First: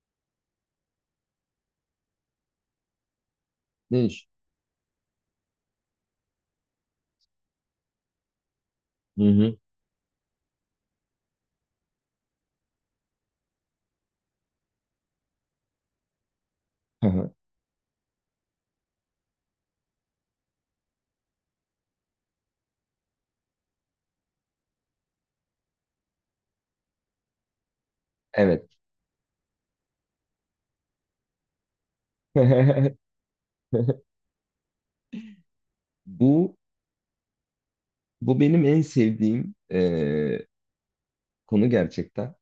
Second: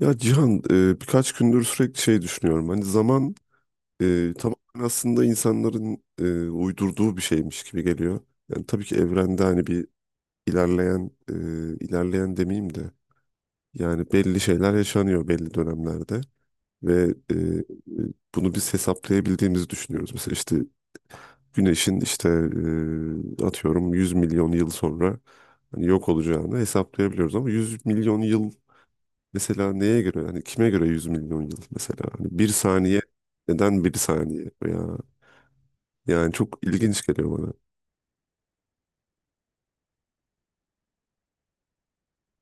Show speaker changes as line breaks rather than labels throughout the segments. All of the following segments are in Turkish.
Ya Cihan, birkaç gündür sürekli şey düşünüyorum. Hani zaman
Ne?
tamamen aslında insanların uydurduğu bir şeymiş gibi geliyor. Yani tabii ki
Hı
evrende
hı.
hani bir ilerleyen ilerleyen demeyeyim de, yani belli şeyler yaşanıyor belli dönemlerde ve bunu biz hesaplayabildiğimizi düşünüyoruz. Mesela işte güneşin, işte, atıyorum 100 milyon yıl sonra hani yok olacağını hesaplayabiliyoruz ama 100 milyon yıl.
Evet.
Mesela neye göre, hani kime göre 100 milyon yıl? Mesela hani bir saniye, neden bir saniye ya? Yani
Bu
çok ilginç geliyor bana.
bu benim en sevdiğim konu gerçekten.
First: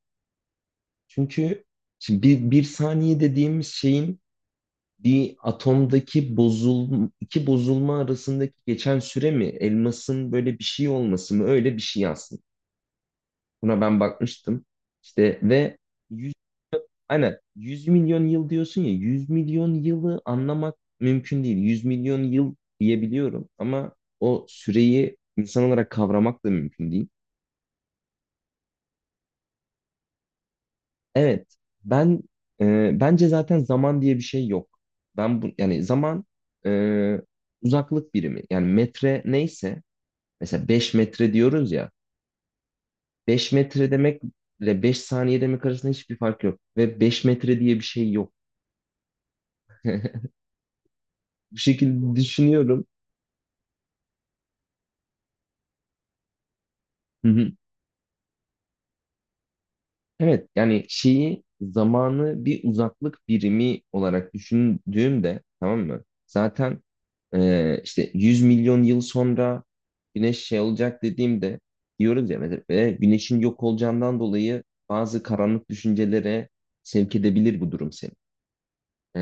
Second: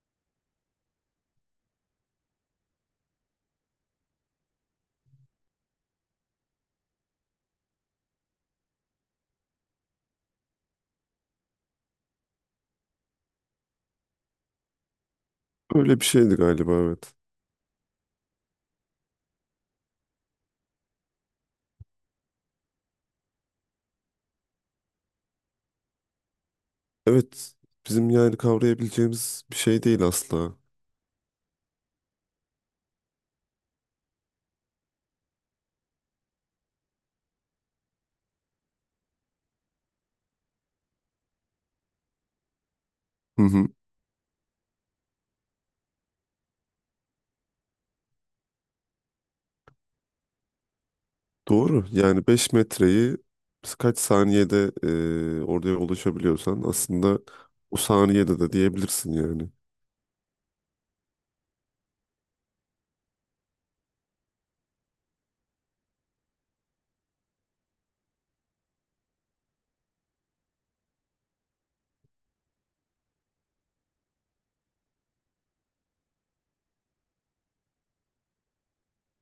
Çünkü şimdi bir saniye dediğimiz şeyin bir atomdaki iki bozulma arasındaki geçen süre mi, elmasın böyle bir şey olması mı, öyle bir şey aslında. Buna ben bakmıştım. İşte ve
Öyle bir şeydi galiba, evet.
aynen 100 milyon yıl diyorsun ya, 100 milyon yılı anlamak mümkün değil. 100 milyon yıl diyebiliyorum ama o süreyi insan olarak kavramak da mümkün değil.
Evet, bizim yani kavrayabileceğimiz bir şey değil asla.
Evet. Ben, bence zaten zaman diye bir şey yok. Ben bu, yani zaman, e, uzaklık birimi, yani metre neyse, mesela 5 metre diyoruz ya,
Hı
5
hı.
metre demekle 5 saniye demek arasında hiçbir fark yok ve 5 metre diye bir şey yok. Bu
Doğru,
şekilde
yani 5
düşünüyorum.
metreyi biz kaç saniyede oraya ulaşabiliyorsan aslında, o saniyede de diyebilirsin yani.
Evet, yani zamanı bir uzaklık birimi olarak düşündüğümde, tamam mı? Zaten, işte 100 milyon yıl sonra güneş şey olacak dediğimde, diyoruz ya mesela, Güneşin yok olacağından dolayı bazı karanlık düşüncelere sevk edebilir bu durum seni. E,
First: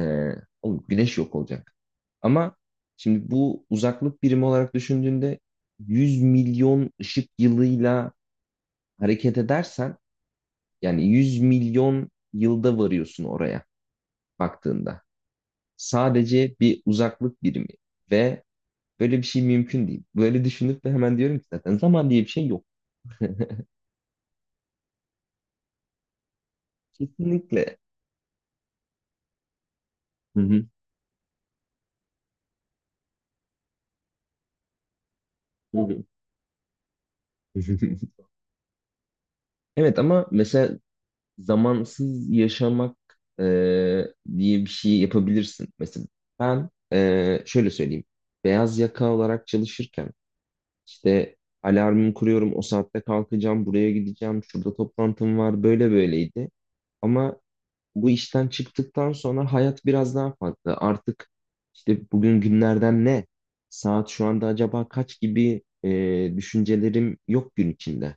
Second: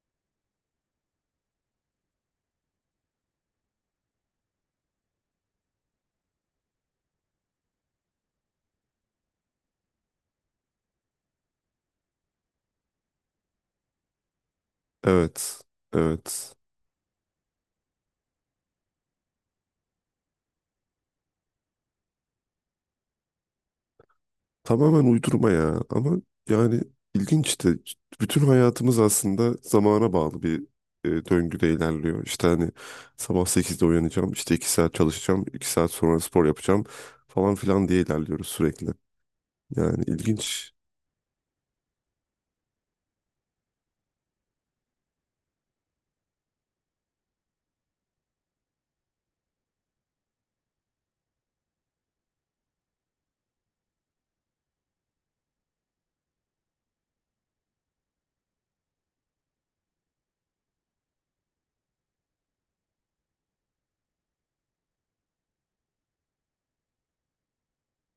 Oğlum, güneş yok olacak." Ama şimdi bu uzaklık birimi olarak düşündüğünde, 100 milyon ışık yılıyla hareket edersen, yani 100 milyon yılda varıyorsun oraya baktığında.
Evet,
Sadece
evet.
bir uzaklık birimi, ve böyle bir şey mümkün değil. Böyle düşünüp de hemen diyorum ki zaten zaman diye bir şey yok.
Tamamen uydurma ya, ama yani ilginç işte,
Kesinlikle.
bütün hayatımız aslında zamana
Hı
bağlı bir
hı.
döngüde ilerliyor. İşte hani sabah 8'de uyanacağım, işte 2 saat çalışacağım, iki saat
Tabii.
sonra spor yapacağım falan filan diye ilerliyoruz sürekli.
Evet,
Yani
ama
ilginç.
mesela zamansız yaşamak e, diye bir şey yapabilirsin. Mesela ben, şöyle söyleyeyim. Beyaz yaka olarak çalışırken, İşte alarmımı kuruyorum, o saatte kalkacağım, buraya gideceğim, şurada toplantım var, böyle böyleydi. Ama bu işten çıktıktan sonra hayat biraz daha farklı. Artık, işte, bugün günlerden ne, saat şu anda acaba kaç gibi düşüncelerim yok gün içinde.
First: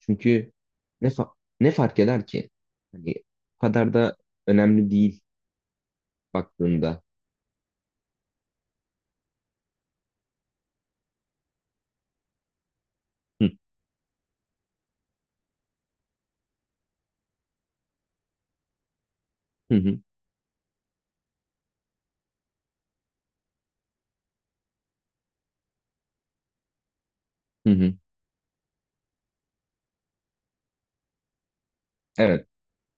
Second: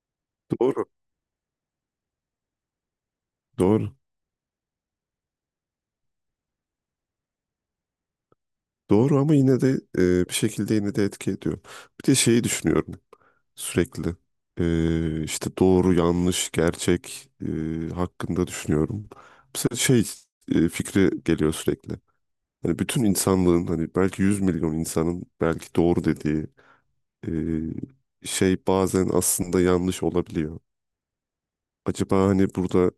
Çünkü
Doğru.
ne, fa- ne fark eder ki? Hani o
Doğru.
kadar da önemli değil baktığında.
Doğru, ama yine de bir şekilde yine de etki ediyor. Bir de şeyi düşünüyorum
Hı
sürekli. İşte doğru, yanlış, gerçek hakkında düşünüyorum.
hı,
Mesela
hı
şey fikri geliyor sürekli. Hani bütün insanlığın, hani belki 100 milyon insanın belki doğru dediği
hı. Hı.
şey bazen aslında yanlış olabiliyor. Acaba
Evet.
hani burada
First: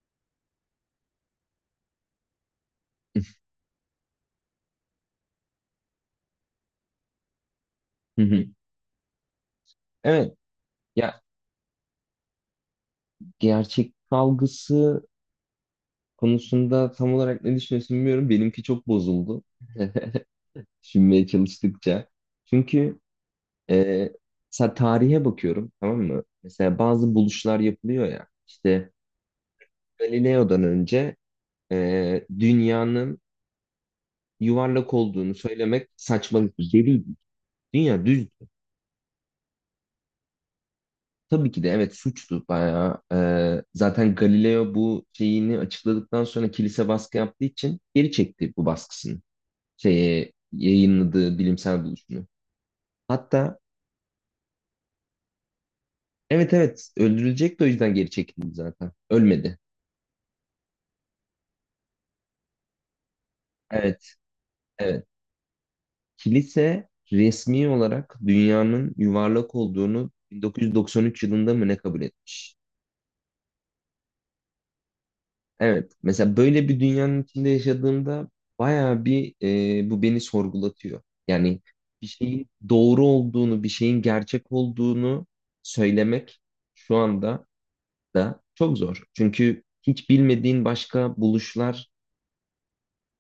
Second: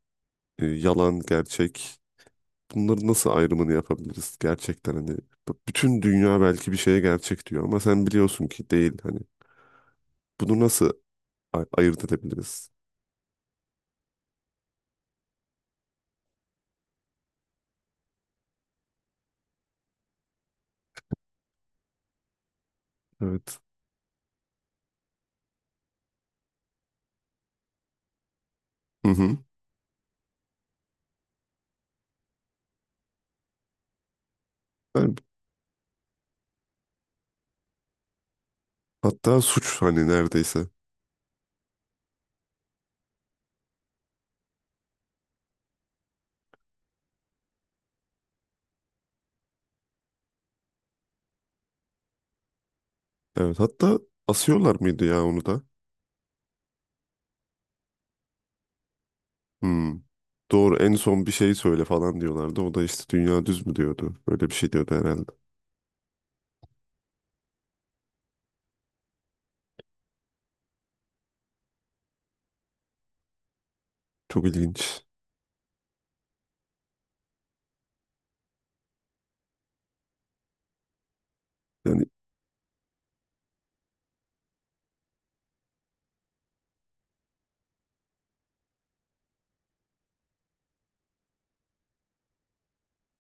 yalan, gerçek, bunların nasıl ayrımını yapabiliriz gerçekten? Hani bütün dünya belki bir şeye gerçek diyor ama sen
Hı hı.
biliyorsun ki değil, hani
Evet.
bunu nasıl
Ya,
ayırt edebiliriz?
gerçek algısı konusunda tam olarak ne düşünüyorsun bilmiyorum. Benimki çok bozuldu. Düşünmeye çalıştıkça. Çünkü
Evet.
e, mesela tarihe bakıyorum, tamam mı? Mesela bazı buluşlar yapılıyor ya. İşte
Hı hı.
Galileo'dan önce dünyanın yuvarlak
Yani
olduğunu söylemek saçmalık. Deliydi. Dünya düzdü.
hatta suç hani, neredeyse.
Tabii ki de, evet, suçtu bayağı. Zaten Galileo bu şeyini açıkladıktan sonra, kilise baskı yaptığı için geri çekti bu baskısını. Şeye, yayınladığı bilimsel buluşunu. Hatta,
Evet, hatta asıyorlar mıydı ya onu da?
evet evet, öldürülecek de o yüzden geri çekildi zaten. Ölmedi.
Hmm. Doğru, en son bir şey söyle falan diyorlardı. O da işte dünya düz mü
Evet
diyordu. Böyle bir şey diyordu
evet.
herhalde.
Kilise resmi olarak dünyanın yuvarlak olduğunu 1993 yılında mı ne kabul etmiş?
Çok ilginç.
Evet. Mesela böyle bir dünyanın içinde yaşadığımda bayağı bir, bu beni sorgulatıyor. Yani
Yani
bir şeyin doğru olduğunu, bir şeyin gerçek olduğunu söylemek şu anda da çok zor. Çünkü hiç bilmediğin başka buluşlar,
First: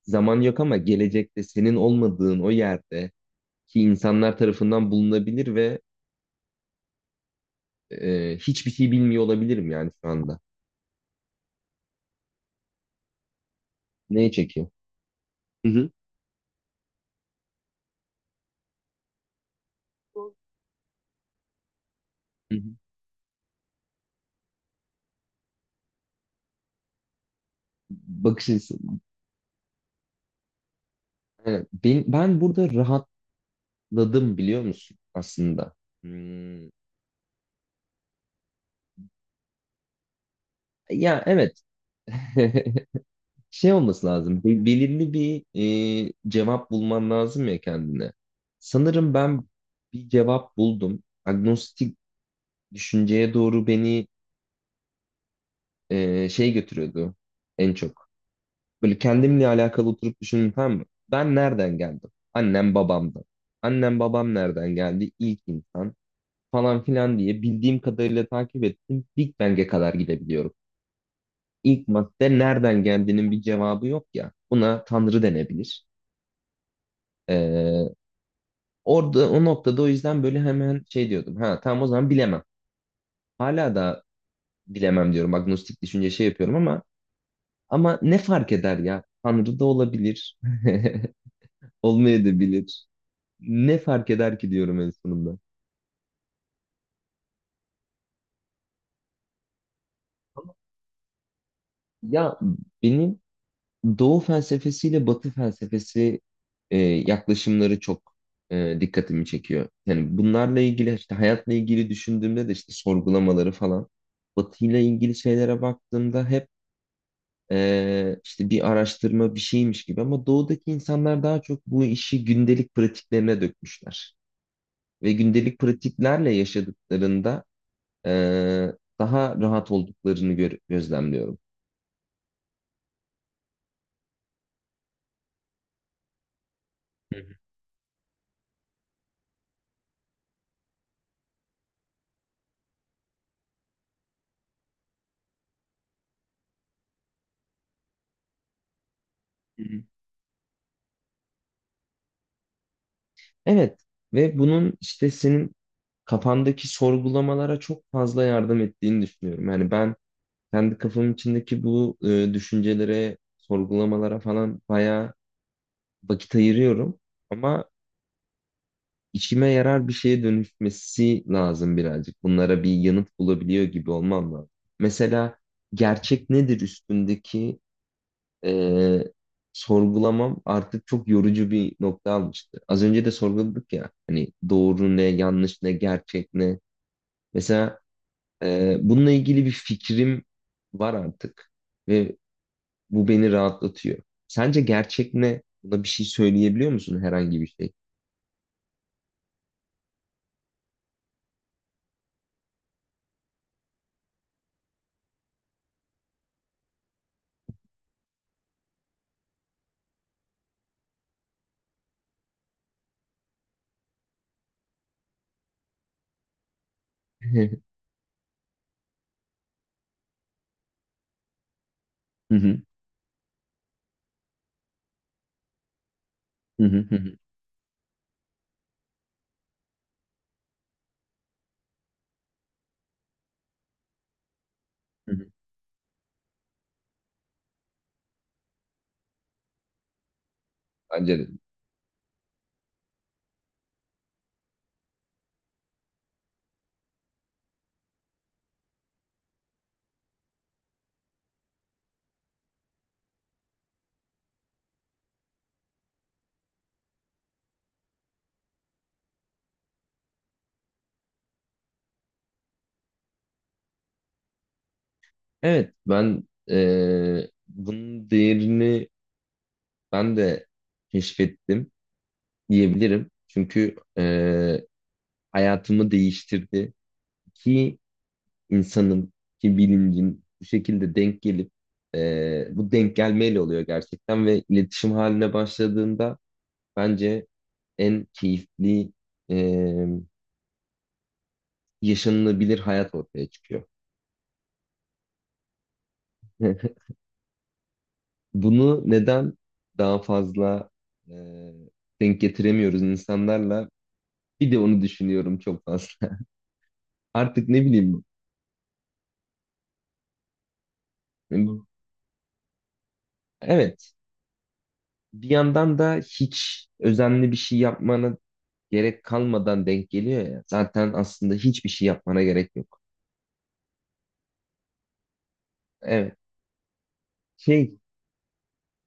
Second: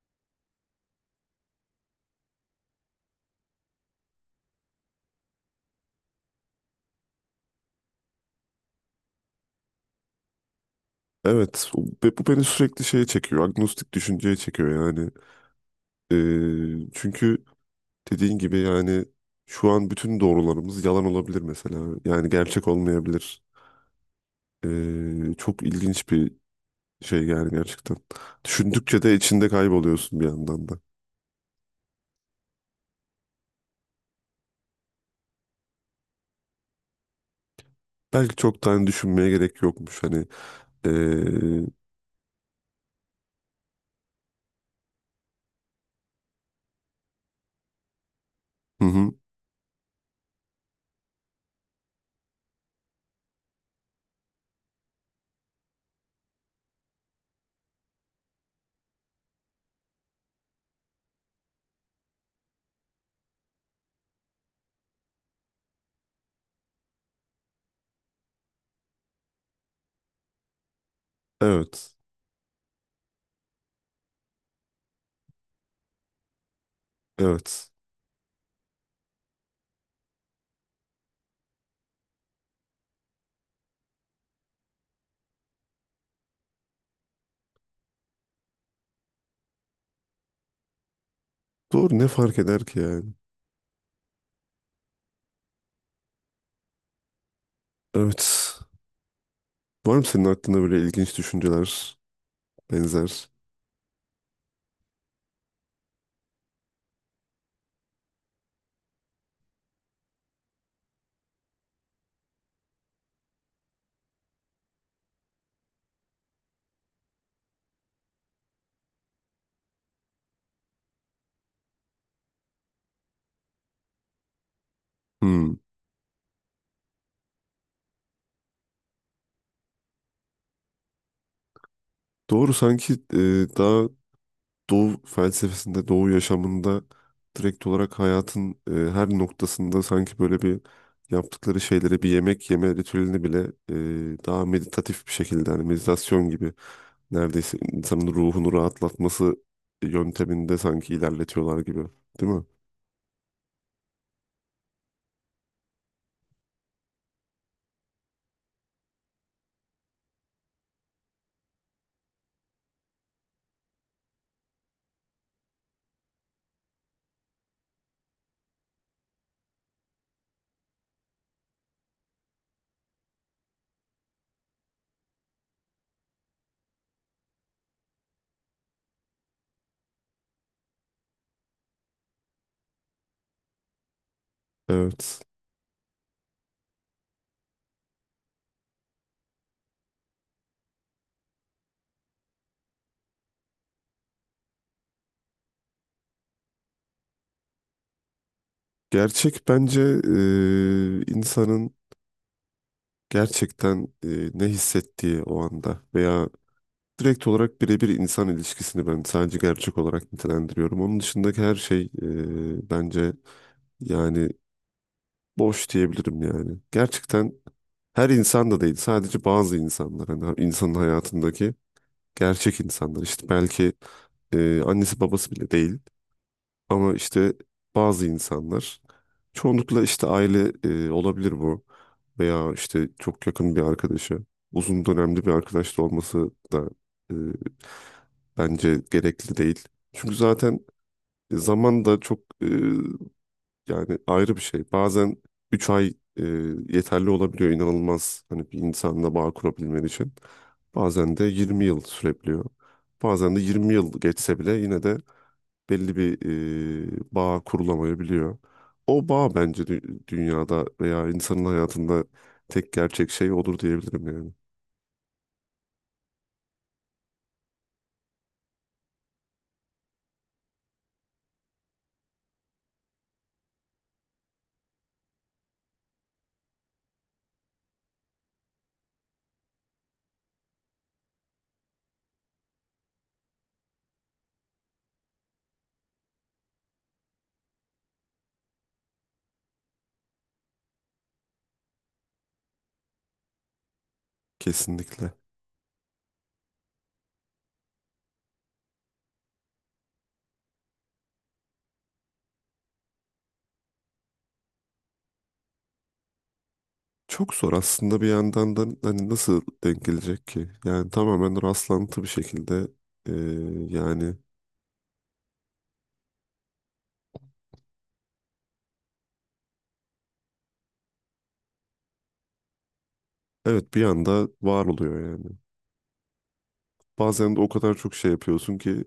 zaman yok ama gelecekte senin olmadığın o yerde ki, insanlar tarafından bulunabilir, ve hiçbir şey bilmiyor olabilirim yani şu anda.
evet, ve bu beni sürekli şeye çekiyor. Agnostik
Neye
düşünceye
çekiyor?
çekiyor yani.
Hı hı.
Çünkü dediğin gibi yani, şu an bütün doğrularımız yalan olabilir mesela. Yani
Hı hı.
gerçek olmayabilir. Çok ilginç bir şey yani, gerçekten.
Bakış açısı.
Düşündükçe de içinde kayboluyorsun bir yandan da.
Aynen. Ben burada rahatladım, biliyor musun aslında? Hmm.
Belki çok tane düşünmeye gerek yokmuş. Hani ee,
Ya, evet. Şey olması lazım. Belirli bir cevap bulman lazım ya kendine.
hı hı,
Sanırım ben bir cevap buldum. Agnostik düşünceye doğru beni şey götürüyordu en çok. Böyle kendimle alakalı oturup düşündüm, tamam mı? Ben nereden geldim? Annem babamdan. Annem babam nereden geldi? İlk insan falan filan diye, bildiğim kadarıyla takip ettim. Big Bang'e kadar gidebiliyorum. İlk
evet.
madde nereden geldiğinin bir cevabı yok ya. Buna Tanrı denebilir.
Evet.
Ee, Orada, o noktada, o yüzden böyle hemen şey diyordum. Ha, tamam, o zaman bilemem. Hala da bilemem diyorum. Agnostik düşünce şey yapıyorum, ama ne fark eder ya? Tanrı da olabilir.
Doğru, ne fark eder ki
Olmayabilir.
yani?
Ne fark eder ki diyorum en sonunda.
Evet. Var mı senin aklında böyle ilginç düşünceler,
Ya, benim
benzer?
Doğu felsefesiyle Batı felsefesi, yaklaşımları çok dikkatimi çekiyor. Yani bunlarla ilgili, işte, hayatla ilgili düşündüğümde de, işte, sorgulamaları falan. Batı'yla ilgili şeylere baktığımda hep, işte, bir araştırma bir şeymiş gibi, ama doğudaki insanlar daha çok bu işi gündelik pratiklerine dökmüşler. Ve
Hmm.
gündelik pratiklerle yaşadıklarında, e, daha rahat olduklarını gözlemliyorum.
Doğru, sanki daha Doğu felsefesinde, Doğu yaşamında direkt olarak hayatın her noktasında, sanki böyle bir, yaptıkları şeyleri, bir yemek yeme ritüelini bile daha meditatif bir şekilde, hani meditasyon gibi neredeyse, insanın ruhunu rahatlatması
Hı hı.
yönteminde sanki ilerletiyorlar gibi. Değil mi?
Evet, ve bunun işte senin kafandaki sorgulamalara çok fazla yardım ettiğini düşünüyorum. Yani ben, kendi kafamın içindeki bu düşüncelere, sorgulamalara falan bayağı vakit ayırıyorum. Ama işime yarar bir şeye dönüşmesi lazım birazcık. Bunlara bir yanıt bulabiliyor gibi olmam lazım. Mesela gerçek nedir üstündeki e, sorgulamam artık çok yorucu bir nokta almıştı. Az önce de sorguladık ya hani, doğru ne,
Evet.
yanlış ne, gerçek ne. Mesela bununla ilgili bir fikrim var artık, ve bu beni rahatlatıyor. Sence gerçek ne? Buna bir şey söyleyebiliyor musun, herhangi bir şey?
Gerçek bence insanın gerçekten ne hissettiği o anda, veya direkt olarak birebir insan ilişkisini ben sadece gerçek olarak nitelendiriyorum. Onun dışındaki her şey bence yani boş diyebilirim yani. Gerçekten her insan da değil, sadece bazı insanlar, hani insanın hayatındaki
Hı
gerçek
hı,
insanlar, işte belki annesi babası bile değil.
hı hı,
Ama
hı hı,
işte bazı insanlar, çoğunlukla işte aile olabilir bu, veya işte çok yakın bir arkadaşı, uzun
hı
dönemli
hı.
bir arkadaş da olması da e, bence gerekli değil. Çünkü zaten
Bence de.
zaman da çok yani ayrı bir şey. Bazen 3 ay yeterli olabiliyor inanılmaz, hani bir insanla bağ kurabilmen için. Bazen de 20 yıl sürebiliyor. Bazen de 20 yıl geçse bile yine de belli bir bağ kurulamayabiliyor. O bağ bence dünyada veya insanın hayatında tek gerçek şey odur diyebilirim yani.
Evet, ben bunun değerini ben de keşfettim diyebilirim. Çünkü hayatımı değiştirdi. Ki insanın, ki bilincin bu şekilde denk gelip, bu denk gelmeyle oluyor gerçekten, ve iletişim haline başladığında bence en keyifli, e, yaşanılabilir hayat ortaya çıkıyor.
Kesinlikle.
Bunu neden daha fazla e, denk getiremiyoruz insanlarla? Bir de onu düşünüyorum çok fazla.
Çok
Artık
zor
ne
aslında
bileyim.
bir yandan da, hani nasıl denk gelecek ki? Yani tamamen rastlantı bir şekilde
Evet.
yani,
Bir yandan da hiç özenli bir şey yapmana gerek kalmadan denk geliyor ya. Zaten aslında hiçbir şey yapmana gerek yok.
evet, bir anda var oluyor yani.
Evet.
Bazen de o
Şey,
kadar çok şey yapıyorsun ki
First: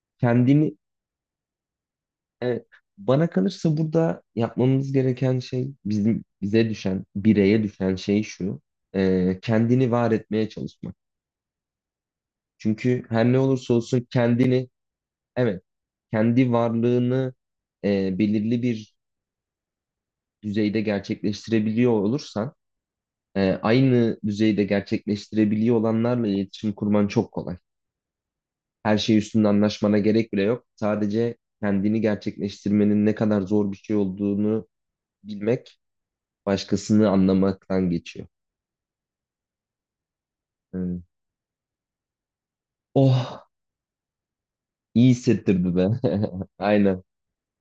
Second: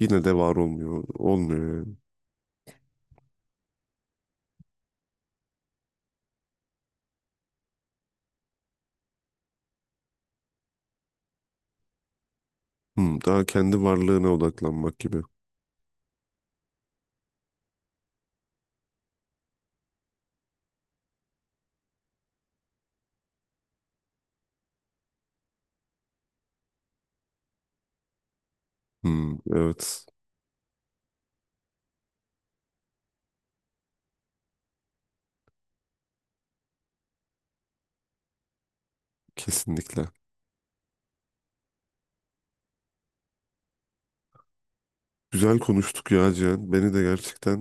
yine de var
kendini,
olmuyor. Olmuyor yani.
evet, bana kalırsa burada yapmamız gereken şey, bizim, bize düşen, bireye düşen şey şu. Kendini var etmeye çalışmak. Çünkü
Hmm,
her ne
daha
olursa
kendi
olsun
varlığına
kendini,
odaklanmak gibi.
evet, kendi varlığını belirli bir düzeyde gerçekleştirebiliyor olursan, aynı düzeyde gerçekleştirebiliyor olanlarla iletişim kurman çok kolay. Her şey
Hmm,
üstünde anlaşmana
evet,
gerek bile yok. Sadece kendini gerçekleştirmenin ne kadar zor bir şey olduğunu bilmek, başkasını anlamaktan geçiyor.
kesinlikle.
Hmm. Oh, iyi
Güzel
hissettirdi be.
konuştuk ya Cihan. Beni
Aynen.
de gerçekten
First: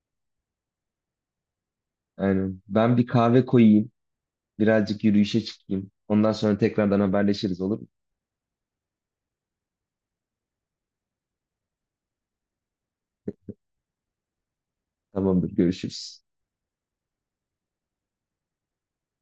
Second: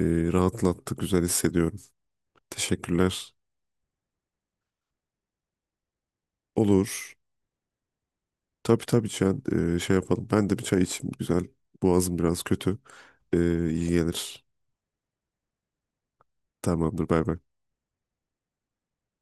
e, rahatlattı. Güzel hissediyorum.
Aynen. Ben bir
Teşekkürler.
kahve koyayım, birazcık yürüyüşe çıkayım. Ondan sonra tekrardan
Olur.
haberleşiriz, olur mu?
Tabii tabii Cihan. Şey yapalım. Ben de bir çay içeyim. Güzel. Boğazım biraz kötü. E, iyi gelir.
Tamamdır, görüşürüz.
Tamamdır. Bay bay.